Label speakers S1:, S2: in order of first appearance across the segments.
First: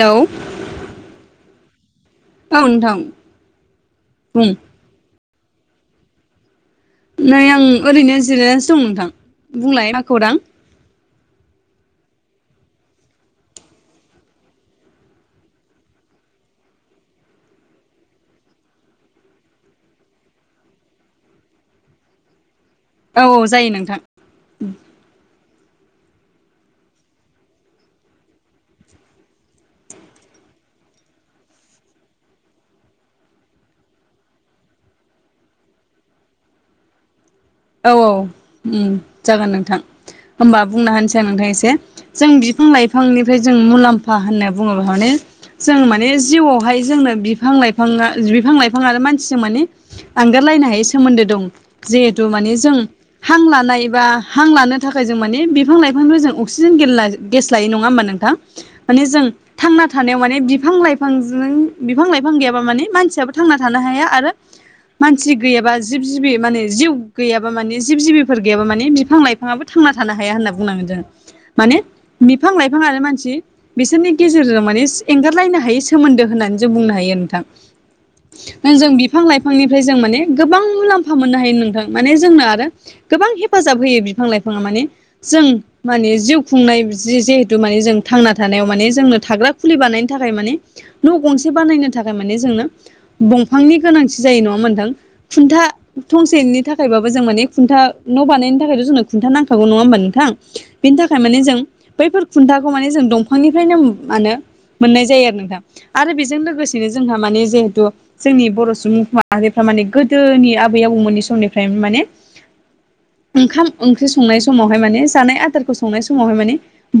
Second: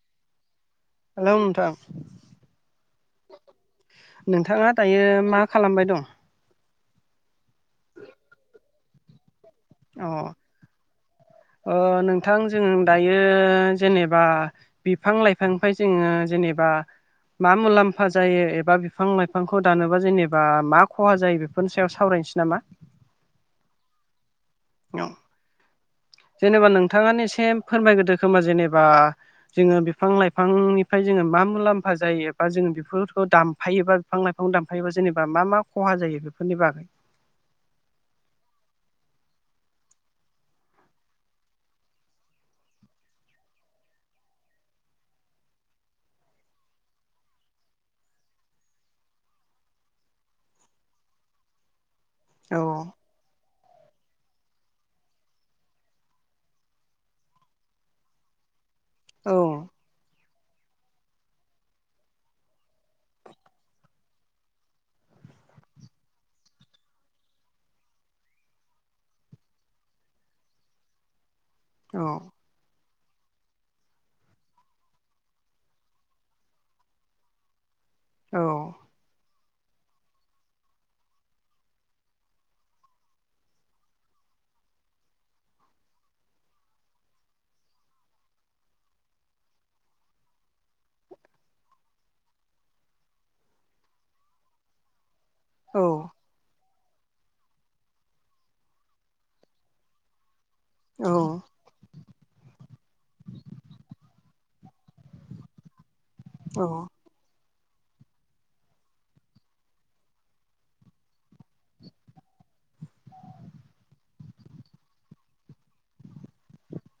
S1: औे
S2: हेलौ नोंथां
S1: औ नोंथां
S2: [inaudible]
S1: बुं
S2: नोंथाङा दायो मा खालामबाय दं?
S1: नै आं ओरैनो जिरायनानैसो दं नोंथां, बुंलाय मा
S2: अ
S1: खौरां?
S2: नोंथां जों दायो जेनेबा बिफां लाइफांनिफ्राय जोङो जेनेबा मा मुलाम्फा जायो एबा बिफां लाइफांखौ दानोबा जेनेबा मा खहा जायो? बेफोरनि सायाव सावरायनोसै नामा?
S1: औ औ जायो नोंथां।
S2: औ जेनेबा नोंथाङानो एसे फोरमायग्रदो खोमा जेनेबा जोङो बिफां लाइफांनिफ्राय जोङो मा मुलाम्फा जायो बा जोङो बेफोरखौ दामफायोबा बिफां लाइफां दानफायोबो जेनेबा मा मा खहा जायो बेफोरनि बागै।
S1: औ औ जागोन नोंथां होमबा बुंना होनोसै आं नोंथां एसे। जों बिफां लाइफांनिफ्राय जों मुलाम्फा होनना बुङोब्ला माने जों माने जिउआवहाय जोंनो बिफां लाइफाङा बिफां लाइफां आरो मानसिजों माने आगारलायनो हायै सोमोन्दो दं। जिहेथु माने
S2: औ
S1: जों हां लानाय बा हां लानो थाखाय जों माने बिफां लाइफांनो जों अक्सिजेन गेल गेस लायो नङा होमबा नोंथां? माने जों
S2: औ
S1: थांना थानायाव माने बिफां लाइफां बिफांजों बिफां लाइफां गैयाबा माने मानसियाबो थांना थानो हाया आरो मानसि गैयाबा जिब जिबि माने जिउ गैयाबा माने जिब जिबिफोर गैयाबा माने बिफां लाइफाङाबो थांना थानो हाया होनना बुंनांगोन जोङो माने
S2: औ
S1: बिफां लाइफाङानो मानसि बिसोरनि गेजेरजों माने एंगारलायनो हायो सोमोन्दो होननानै जों बुंनो हायो नोंथां।
S2: औ
S1: दा जों बिफां लाइफांनिफ्राय जों माने गोबां मुलाम्फा मोननो हायो नोंथां, माने जोंनो आरो गोबां हेफाजाब होयो बिफां लाइफाङा माने जों माने जिउ खुंनाय जि जिहेतु माने जों थांना थानायाव माने जोंनो थाग्रा खुलि बानायनो थाखाय माने न' गंसे बानायनो थाखाय माने जोंनो दंफांनि गोनांथि जायो नङा होमबा मोनथां खुन्था
S2: औ
S1: थंसेनि थाखाय यबबो जों मानि खुन्था न' बानायनायनि थाखाय' जोंनो खुन्था नाङा होमबा नोंथां? बेनि थाखाय
S2: औ
S1: माने जों बैफोर खुन्थाखौ माने जों दंफांनिफ्रायनो मा होनो मोननाय जायो आरो नोंथां आरो जों
S2: औ
S1: लोगोसेनो जोंहा माने जहेतु जोंनि बर' सुबुं माहारिफ्रा माने गोदोनि आबै आबौमोननि समनि फ्राय माने ओंखाम ओंख्रि संनाय समावहाय माने जानाय आदारखौ संनाय समावहाय माने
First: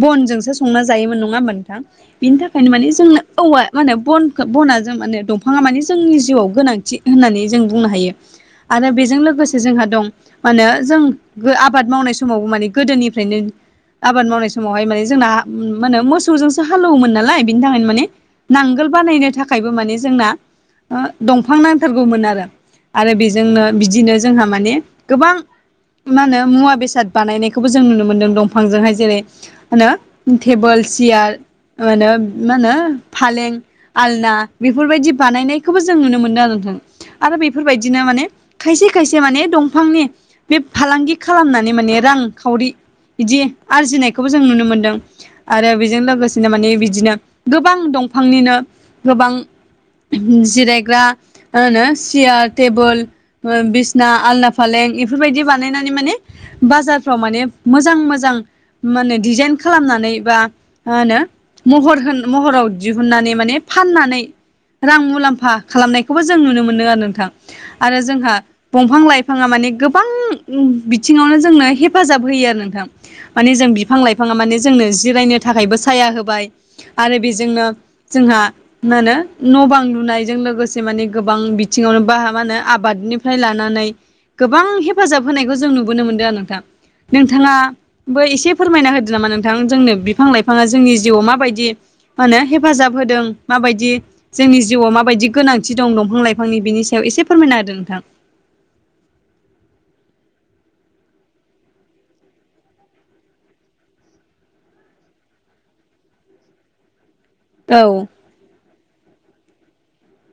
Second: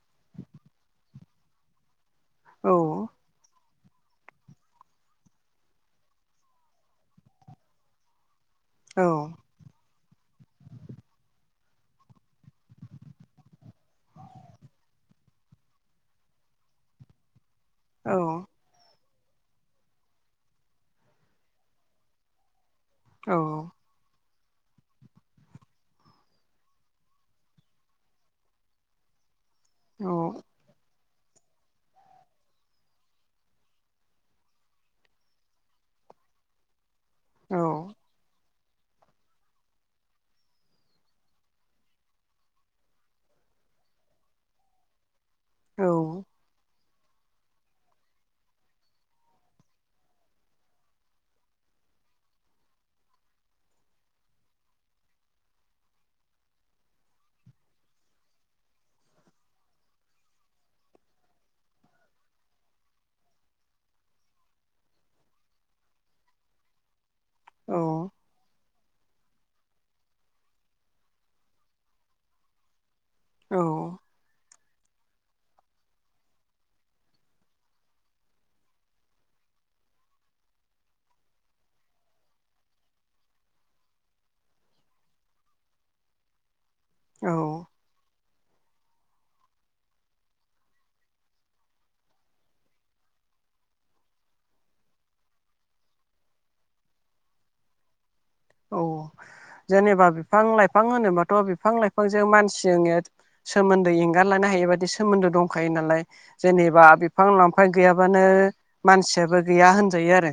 S1: बनजोंसो संना जायोमोन नङा होनबा नोंथां? बेनि
S2: औ
S1: थाखायनो माने जोंनो औवा मा होनो बन बना जों माने दंफाङा मानिे जोंनि जिउआव गोनांथि होननानै जों बुंनो हायो। आरो
S2: औ
S1: बेजों लोगोसे जोंहा दं मा होनो जों आबाद मावनाय समावबो माने गोदोनिफ्रायनो आबाद मावनाय समावहाय माने जोंना मा होनो मोसौजोंसो हालेवोमोन नालाय बिनि थाखायनो माने
S2: औ
S1: नांगोल बानायनो थाखायबो माने जोंना दंफां नांथारगौमोन आरो। आरो
S2: औ
S1: बेजोंनो बिदिनो जोंहा माने गोबां मा होनो मुवा बेसाद बानायनायखौबो जों नुनो मोन्दों दंफांजोंहाय जेरै मा होनो टेबोल सियार मा होनो मा होनो फालें आलना बेफोरबायदि बानायनायखौबो जों नुनो मोनदों आरो नोंथां। आरो बेफोरबायदिनो माने खायसे खायसे माने दंफांनि बे फालांगि खालामनानै माने रां खावरि बिदि आरजिनायखौबो जों नुनो मोनदों आरो बेजों
S2: औ
S1: लोगोसेनो माने बिदिनो गोबां दंफांनिनो गोबां जिरायग्रा मा होनो सियार टेबोल बिसिना आलना फालें इफोरबायदि बानायनानै माने बाजारफ्राव माने मोजां मोजां। मा होनो डिजाइन खालामनानै बा मा होनो महर होन महराव दिहुननानै माने फाननानै रां मुलाम्फा खालामनायखौबो जों नुनो मोनदों आरो नोंथां आरो जोंहा दंफां लाइफाङा माने गोबां बिथिङावनो जोंनो हेफाजाब होयो आरो नोंथां। माने जों बिफां लाइफाङा माने जोंनो जिरायनो थाखायबो साया होबाय आरो बेजोंनो जोंहा मा होनो न' बां लुनायजों लोगोसे माने गोबां बिथिङावनो बा मा होनो आबादनि फ्राय लानानै गोबां हेफाजाब होनायखौ जों नुबोनो मोनदों आरो नोंथां। नोंथाङा बो एसे फोरमायना होदो नामा नोंथां जोंनो बिफां लाइफाङा जोंनि जिउआव माबायदि मा होनो हेफाजाब होदों, माबायदि जोंनि जिउआव माबायदि गोनांथि दं दंफां लाइफांनि बिनि सायाव एसे फोरमायना होदो नोंथां।
S2: औ जेनेबा बिफां लाइफां होनोबाथ' बिफां लाइफांजों मानसिजों सोमोन्दो एंगारलानो हायै बादि सोमोन्दो दंखायो नालाय, जेनेबा बे बिफां लाांफां
S1: औ
S2: गैयाबानो मानसियाबो गैया होनजायो आरो,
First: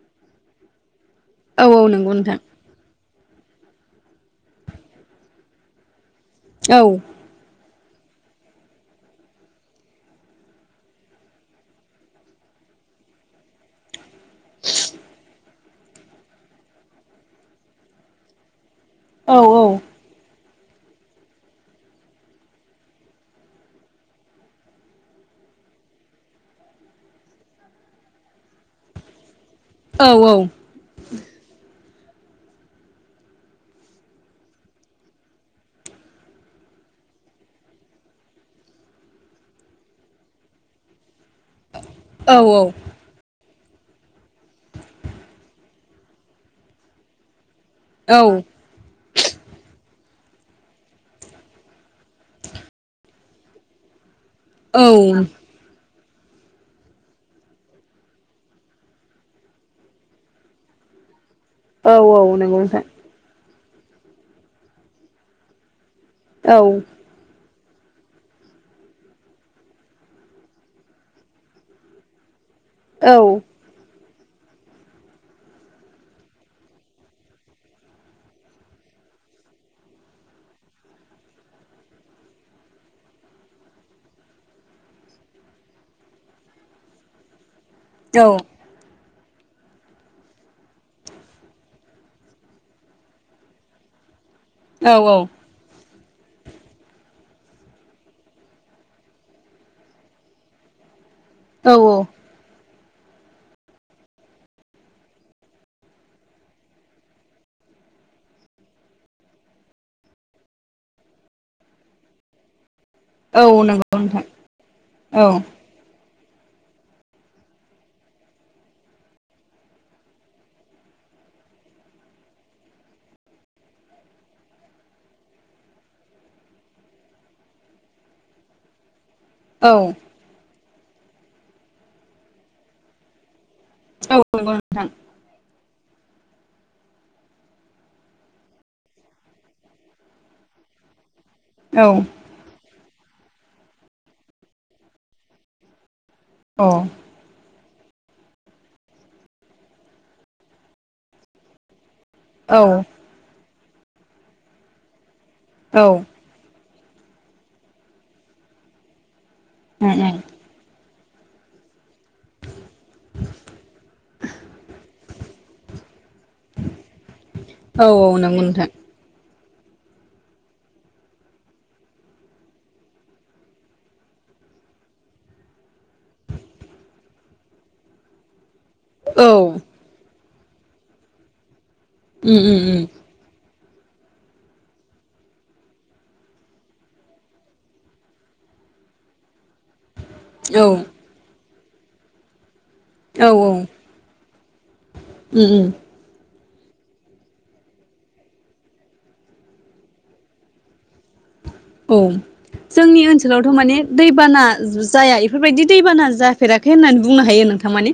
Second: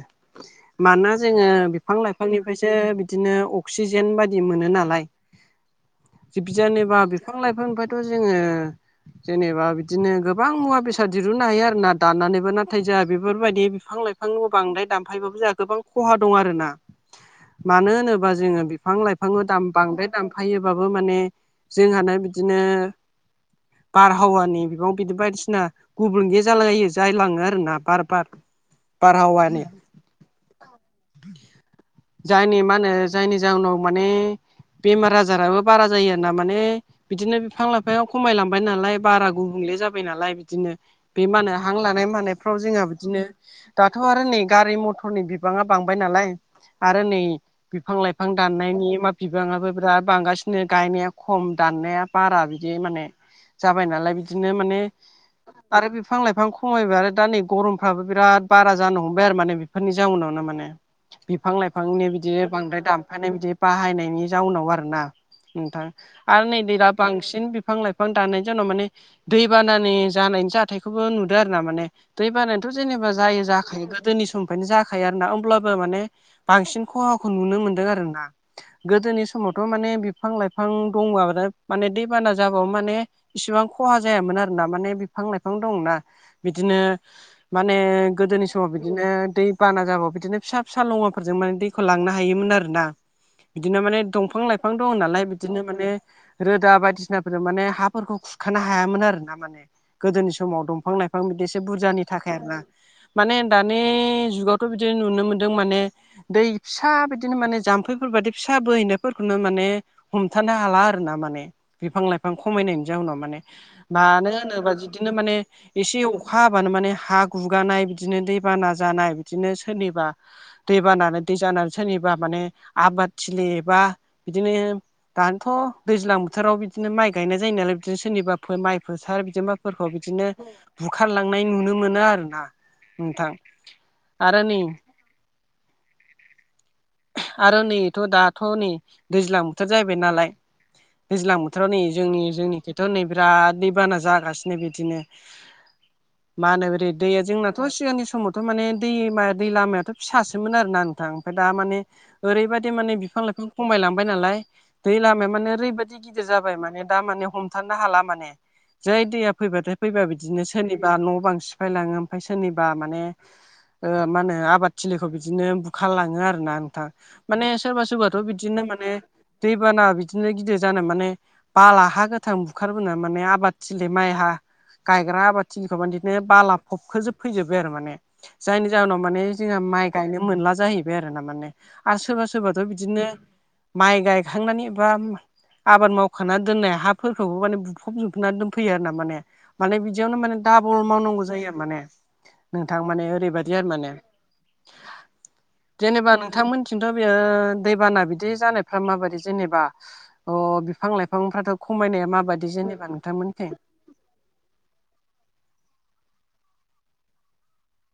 S2: मानोना जोङो
S1: औ औ
S2: बिफां
S1: नंगौ नोंथां
S2: लाइफांनिफ्रायसो बिदिनो अक्सिजेन बायदि मोनो नालाय बि
S1: औ
S2: जेनेबा बिफां लाइफांनिफ्रायथ' जोङो जेनेबा बिदिनो गोबां मुवा बेसाद दिरुननो हायो आरो ना दाननानैबो नाथाय जोंहा बेफोरबायदि बिफां लाइफां बिफां बांद्राय दामफायबाबो जोंहा गोबां खहा दं आरो ना मानो होनोबा जोंङो बिफां
S1: औ
S2: लाइफां‌
S1: औ
S2: दाम बांद्राय दाम थफायोबाबो माने जोंहानो बिदिनो बारहावानि बिबां बिदि बायदिसिना गुबुं गे जाालायो जायलाङो आरोना बार बार बारहावानि
S1: औ औ
S2: जायनि मा होनो जायनि जाहोनाव माने बेमार आजाराबो बारा जायो ना माने बिदिनो बिफां लाइफाङा खमायलांबाय नालाय बारा गुबुंले जाबाय नालाय बिदिनो बे मा होनो हां लानाय
S1: औ
S2: मानायफ्राव जोंहा बिदिनो दाथ' आरो नै गारि मथरनि बिबाङा बांबाय नालाय आरो नै बिफां
S1: औ
S2: लाइफां दाननायनि मा बिबाङाबो बिराद बांगासिनो, गायनाया खम, दाननाया बारा बिदि माने जाबाय नालाय बिदिनो माने
S1: औ
S2: आरो बिफां लाइफां खमायबाय आरो दा नै गरमफ्राबो बिराद बारा जानो हमबाय आरो माने बेफोरनि जाउनावनो माने बिफां
S1: औ
S2: लाइफांनि
S1: औ
S2: बिदिनो
S1: नंगौ
S2: बांद्राय
S1: नोंथां
S2: दाम मखे बिदि बाहायनायनि जाउनाव आरो ना नोंथां आरो नै
S1: औ
S2: दैर बांसिन बिफां लाइफां दानाय जनाव माने दैबानानि जानायनि जाथायखौबो नुदो आरो ना माने दै बानायानोाथ
S1: औ
S2: जेनेबा जायो जाखायो गोदोनि समनिफ्रायनो जाखायो आरोना होमब्लाबो माने बांसिन खहाखौ नुनो मोनदों आरोना गोदोनि समावथ माने बिफां लाइफां दंब दा माने दैबाना जाबो माने इसिबां खहा जायामोन आरो ना माने बिफां लाइफां दंना बिदिनो माने गोदोनि समाव बिदिनो दै बाना जाबो बिदिनो फिसा फिसा लङाफोरजों माने दैखौ लांनो हायोमोन आर ना बिदिनो माने दंफां लाइफां
S1: औ
S2: दंङ नालाय बिदिनो माने रोदा बायदिसिनाफोर माने हाफोरखौ खुरखानो हायामोन आरो ना माने गोदोनि समाव दंफां लाइफां बिफां बिदिसो
S1: औ
S2: बुरजानि थाखाय आरोना माने दानि जुगावथ बिदि नुनो मोनदों माने दै फिसा बिदिनो माने जाम्फैफोर बायदि फिसा बोहैनायफोरखौनो माने हमथानो हाला आर ना माने बिफां लाइफां बिबां खमायनायनि जाउनाव माने
S1: औ नंगौ नोंथां
S2: मानो होनोबा बिदिनो माने
S1: औ
S2: एसे अखा हाबानो माने हा गुगानाय बिदिनो दैबाना जानाय बिदिनो सोरनिबा दै बानानै दै जानानै सोरनिबा माने आबादथिलि बा बिदिनो दानोथ दैज्लां बोथोराव बिदिनो माइ गायनाय जायो नालाय बिदिनो सोरनिबा माइ फोथार बिदि माइफोरखौ
S1: औ
S2: बिदिनो बुखारलांनाय नुनो मोनो आरो ना नोंथां
S1: औ
S2: आरो
S1: नंगौ
S2: नै
S1: नोंथां
S2: आरो नैथ दाथ नै दैज्लां बोथोर जाहैबाय नालाय दैजां बोथोराव नै
S1: औ
S2: जोंनि जोंनि थ बिराद दैबाना जागासिनो बिदिनो मा होनो
S1: औ
S2: ओरै दैया जोंना थ' सिगांनि समावथ माने दैमा दै लामायाथ' फिसासोमोन आरोना नोंथां ओमफाय दा माने ओरैबादि माने बिफां लाइफां खमायलांबाय नालाय दै लामाया माने
S1: औ
S2: ओरैबायदि
S1: उम
S2: गि दिर जाबाय माने दा माने हमथानो हाला माने जाय दैया फैबाथाय फैबाय
S1: उम
S2: बिदिनो सोरनिबा न'-बां सिफायलाङो ओमफ्राय सोरनिबा माने मा होनो आबाद थिलिखौ बिदि नो बुखारलाङो आरोना नोंथां माने सोरबा
S1: औ
S2: सोरबाथ'
S1: नंगौ
S2: बिदिनो
S1: नोंथां
S2: मा दैबाना बिदिनो गिदिर जानो माने बाला हा गोथां बुखारबोना माने आबादथिलि माइ हा गायग्रा आबादथिलिखौ माने बिदिनो बाला फबखोजोब फैजोब्बाय आरो माने जायनि जाहोनाव
S1: औ
S2: माने जोंहा माइ गायनो मोनला जाहैबाय आरो ना माने आरो सोरबा
S1: उम उम
S2: सोरबाथ' बिदिनो माइ गायखांनानै बा आबाद मावखाना दोननाय हाफोरखौबो माने बुफब जोबना दोनफैयो आरो ना माने माने बिदियावनो माने
S1: औ
S2: डाबल मावनांगौ जायो आरो माने नोंथां माने
S1: औ
S2: ओरैबायदि आरो माने
S1: उम उम
S2: जेनेबा नोंथांमोननिथिंथ बेयो दैबाना बिदि जानायफ्रा माबायदि जेनेबा अ बिफां लाइफांफ्राथ'
S1: औ
S2: खमायनाया माबादि जेनेबा
S1: जोंनि ओनसोलावथ'
S2: नोंथांमोननिखै?
S1: माने दैबाना जाया इफोरबायदि दैबाना जाफेराखै होननानै बुंनो हायो नोंथां माने।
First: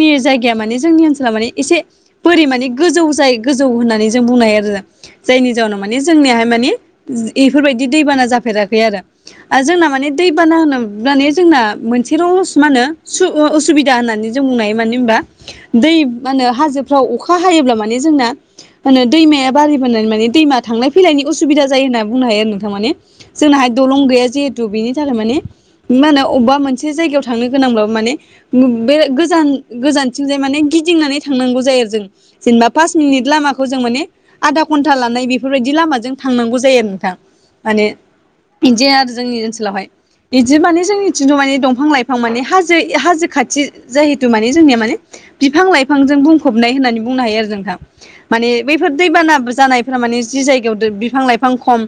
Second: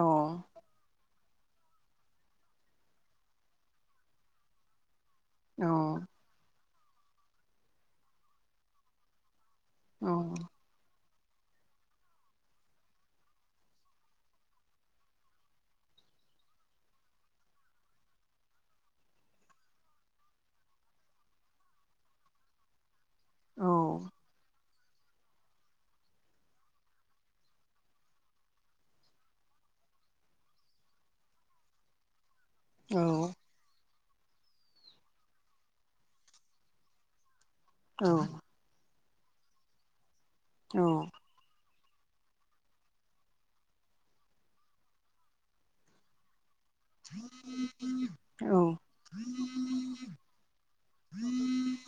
S2: अ
S1: जायगाया माने जोंनि ओनोल माने एसे बोरि माने गोजौ जायो गोजौ होननानै जों बुंनो हायो आरो जों। जायनि
S2: औ
S1: जाउनाव माने जोंनियाहाय माने इफोरबायदि दैबाना जाफेराखै आरो। जोंना माने दैबाना होनो माने जोंना मोनसेल' मा होनो असुबिदा होननानै जों बुंनो हायो मानो होनबा दै मा होनो हाजोफ्राव अखा हायोब्ला माने जोंना मा होनो दैमाया बारायबोनानै माने दैमा थांनाय फैलायनायनि असुबिदा जायो होनना बुंनो हायो आरो नों थां माने
S2: औ
S1: जोंनाहाय दलं गैया जिहेतु बेनि थाखाय माने मा होनो अबबा मोनसे जायगायाव थांनो गोनांबाबो माने बे गोजान गोजानथिंजाय माने गिदिंनानै थांनांगौ जायो आरो जों। जेनेबा पास
S2: औ
S1: मिनिट लामाखौ जों माने आधा घन्टा लानाय बेफोरबायदि लामाजों थांनांगौ जायो आरो नोंथां। माने
S2: औ।
S1: बिदि आरो जोंनि ओनसोलावहाय बिदि
S2: औ
S1: माने जोंनिथि खिन्थु माने दंफां लाइफां माने हाजो हाजो खाथि जिहेतु माने जोंनिया माने बिफां लाइफांजों बुंफबनाय होननानै बुंनो हायो आरो नोंथां। माने बैफोर दैबाना जानायफोरा माने जि जायगायाव बिफां लाइफां खम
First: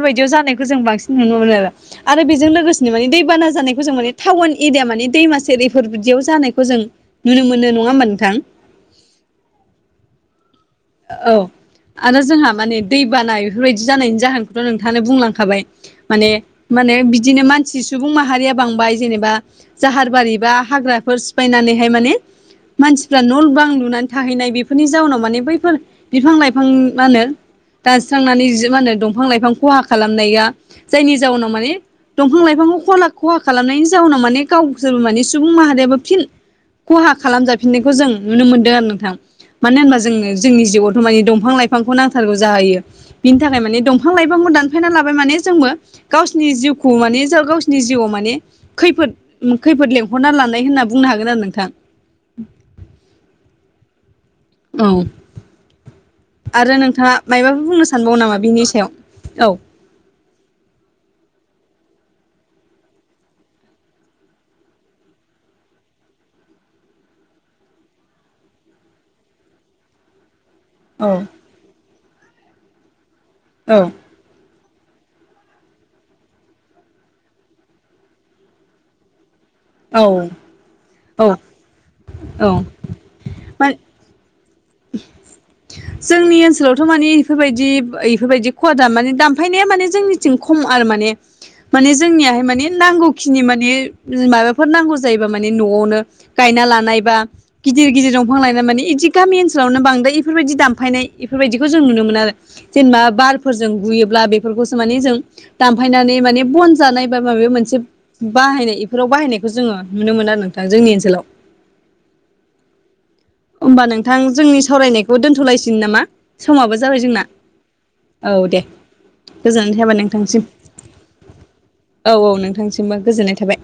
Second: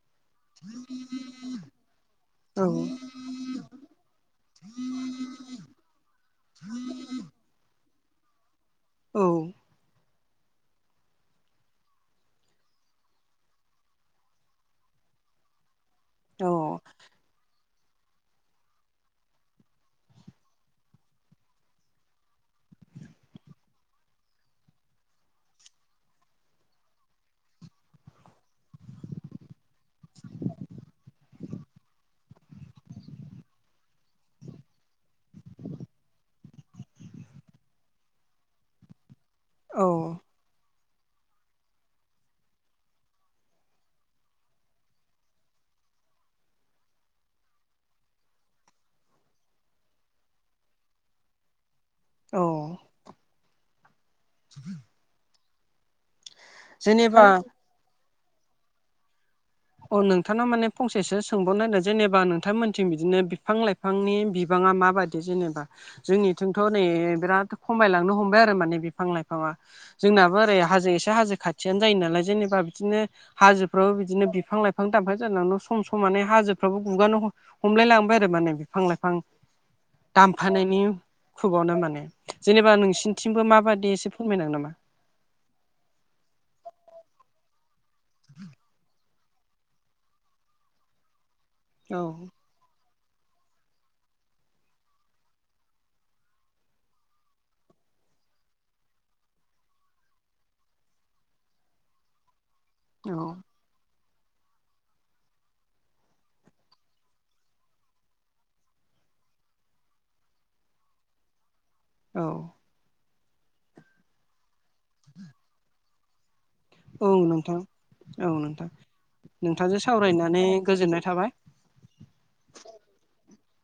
S1: बेफोरबायदियाव जानायखौ जों बांसिन नुनो मोनो आरो। आरो बेजों लोगोसेनो माने दैबाना जानायखौ जों माने टाउन एरिया माने दैमा सेर बेफोर बिदियाव जानायखौ जों नुनो मोनो नङा होमबा नोंथां।
S2: औ‌।
S1: औ। आरो जोंहा माने दै बाना इफोरबायदि जानायनि जाहोनखौथ' नोंथाङानो बुंलांखाबाय। माने
S2: औ
S1: माने बिदिनो मान सि सुबुं माहारिया बांबाय जेनेबा जाहारबारि बा हाग्राफोर सिफायनानैहाय माने मानसिफ्रा न' बां लुनानै थाहैनाय बेफोरनि जाउनाव माने बै फोर बिफां लाइफां मा होनो दानस्रांनानै मा होनो दंफां लाइफां खहा खालामनाया जायनि जाउनाव माने दंफां लाइफांखौ खला खहा खालामनायनि जाउनाव माने गावसोरबो माने सुबुं माहारियाबो फिन खहा खालामजाफिननायखौ जों नुनो मोनदों आरो नोंथां मानो होनबा
S2: औ
S1: जोंनो जोंनि जिउआवथ' माने दंफां लाइफांखौ नांथारगौ जाहैयो। बिनि थाखाय माने दंफां लाइफांखौ दानफायना लाबाय माने जोंबो गावसिनि जिउखौ माने ज गावसिनि जिउआव माने खैफोद खैफोद लेंहरना लानाय होनना बुंनो हागोन आरो नोंथां।
S2: औ।
S1: औ आरो नोंथाङा
S2: जेनेबा
S1: मायबाफोर बुंनो सानबावो नामा बेनि सायाव औ।
S2: औ नोंथांनाव माने फंसेसो सोंबावनो नागिरदों जेनेबा नोंथांमोनथिं बिदिनो बिफां लाइफ फांनि बिबाङा माबादि जेनेबा? जोंनिथिंथ' नै बिराद खमायलांनो हमबाय आरो माने बिफां लाइफाङा। जोंनाबो ओरै हाजो एसे
S1: औ
S2: हाजो खाथियानो जायो नालाय जेनेबा बिदिनो हाजोफ्रावबो बिदिनो बिफां लाइफां दानफां जानांनो सम मानानै हाजोफ्राबो गुगानो हमलाय लांबाय आरो माने बिफां लाइफां
S1: औ
S2: दामफानायनि
S1: औ
S2: खुबावनो माने
S1: औ
S2: जेनेबा नोंसिनि थिंबो
S1: मा
S2: माबादि एसे फोरमायनो हागोन नामा?
S1: जोंनि ओनसोलावथ' माने इफोरबायदि इफोरबायदि खहा दाम माने दाम फाया माने जोंनिथिं खम आरो माने माने
S2: औ
S1: जोंनियाहाय माने नांगौ खिनि माने माबाफोर नांगौ जायोबा माने न'आवनो गायना लानाय बा गिदिर गिदिर दंफां लायफां माने इदि गामि ओनस लावनो बांद्राय इफोरबायदि दामफायनाय इफोरबायदिखौ जों नुनो मोना आरो जेनेबा
S2: औ
S1: बारफोर जों गुयोब्ला बेफोरखौसो माने जों दानफायनानै माने बन जानाय बा माबा मोनसे बाहायनाय इफोराव बाहायनायखौ जोङो नुनो मोनो आरो नोंथां जोंनि ओनसोलाव।
S2: औ
S1: होनबा नोंथां जोंनि सावरायनायखौ दोनथ'लायसिन नामा। समाबो जाबाय
S2: औ
S1: जोंना
S2: नोंथां
S1: औ दे। गोजोननाय
S2: नोंथांजों
S1: थाबाय नोंथांसिम
S2: सावरायनानै गोजोननाय थाबाय।
S1: औ औ नोंथांसिमबो गोजोननाय थाबाय।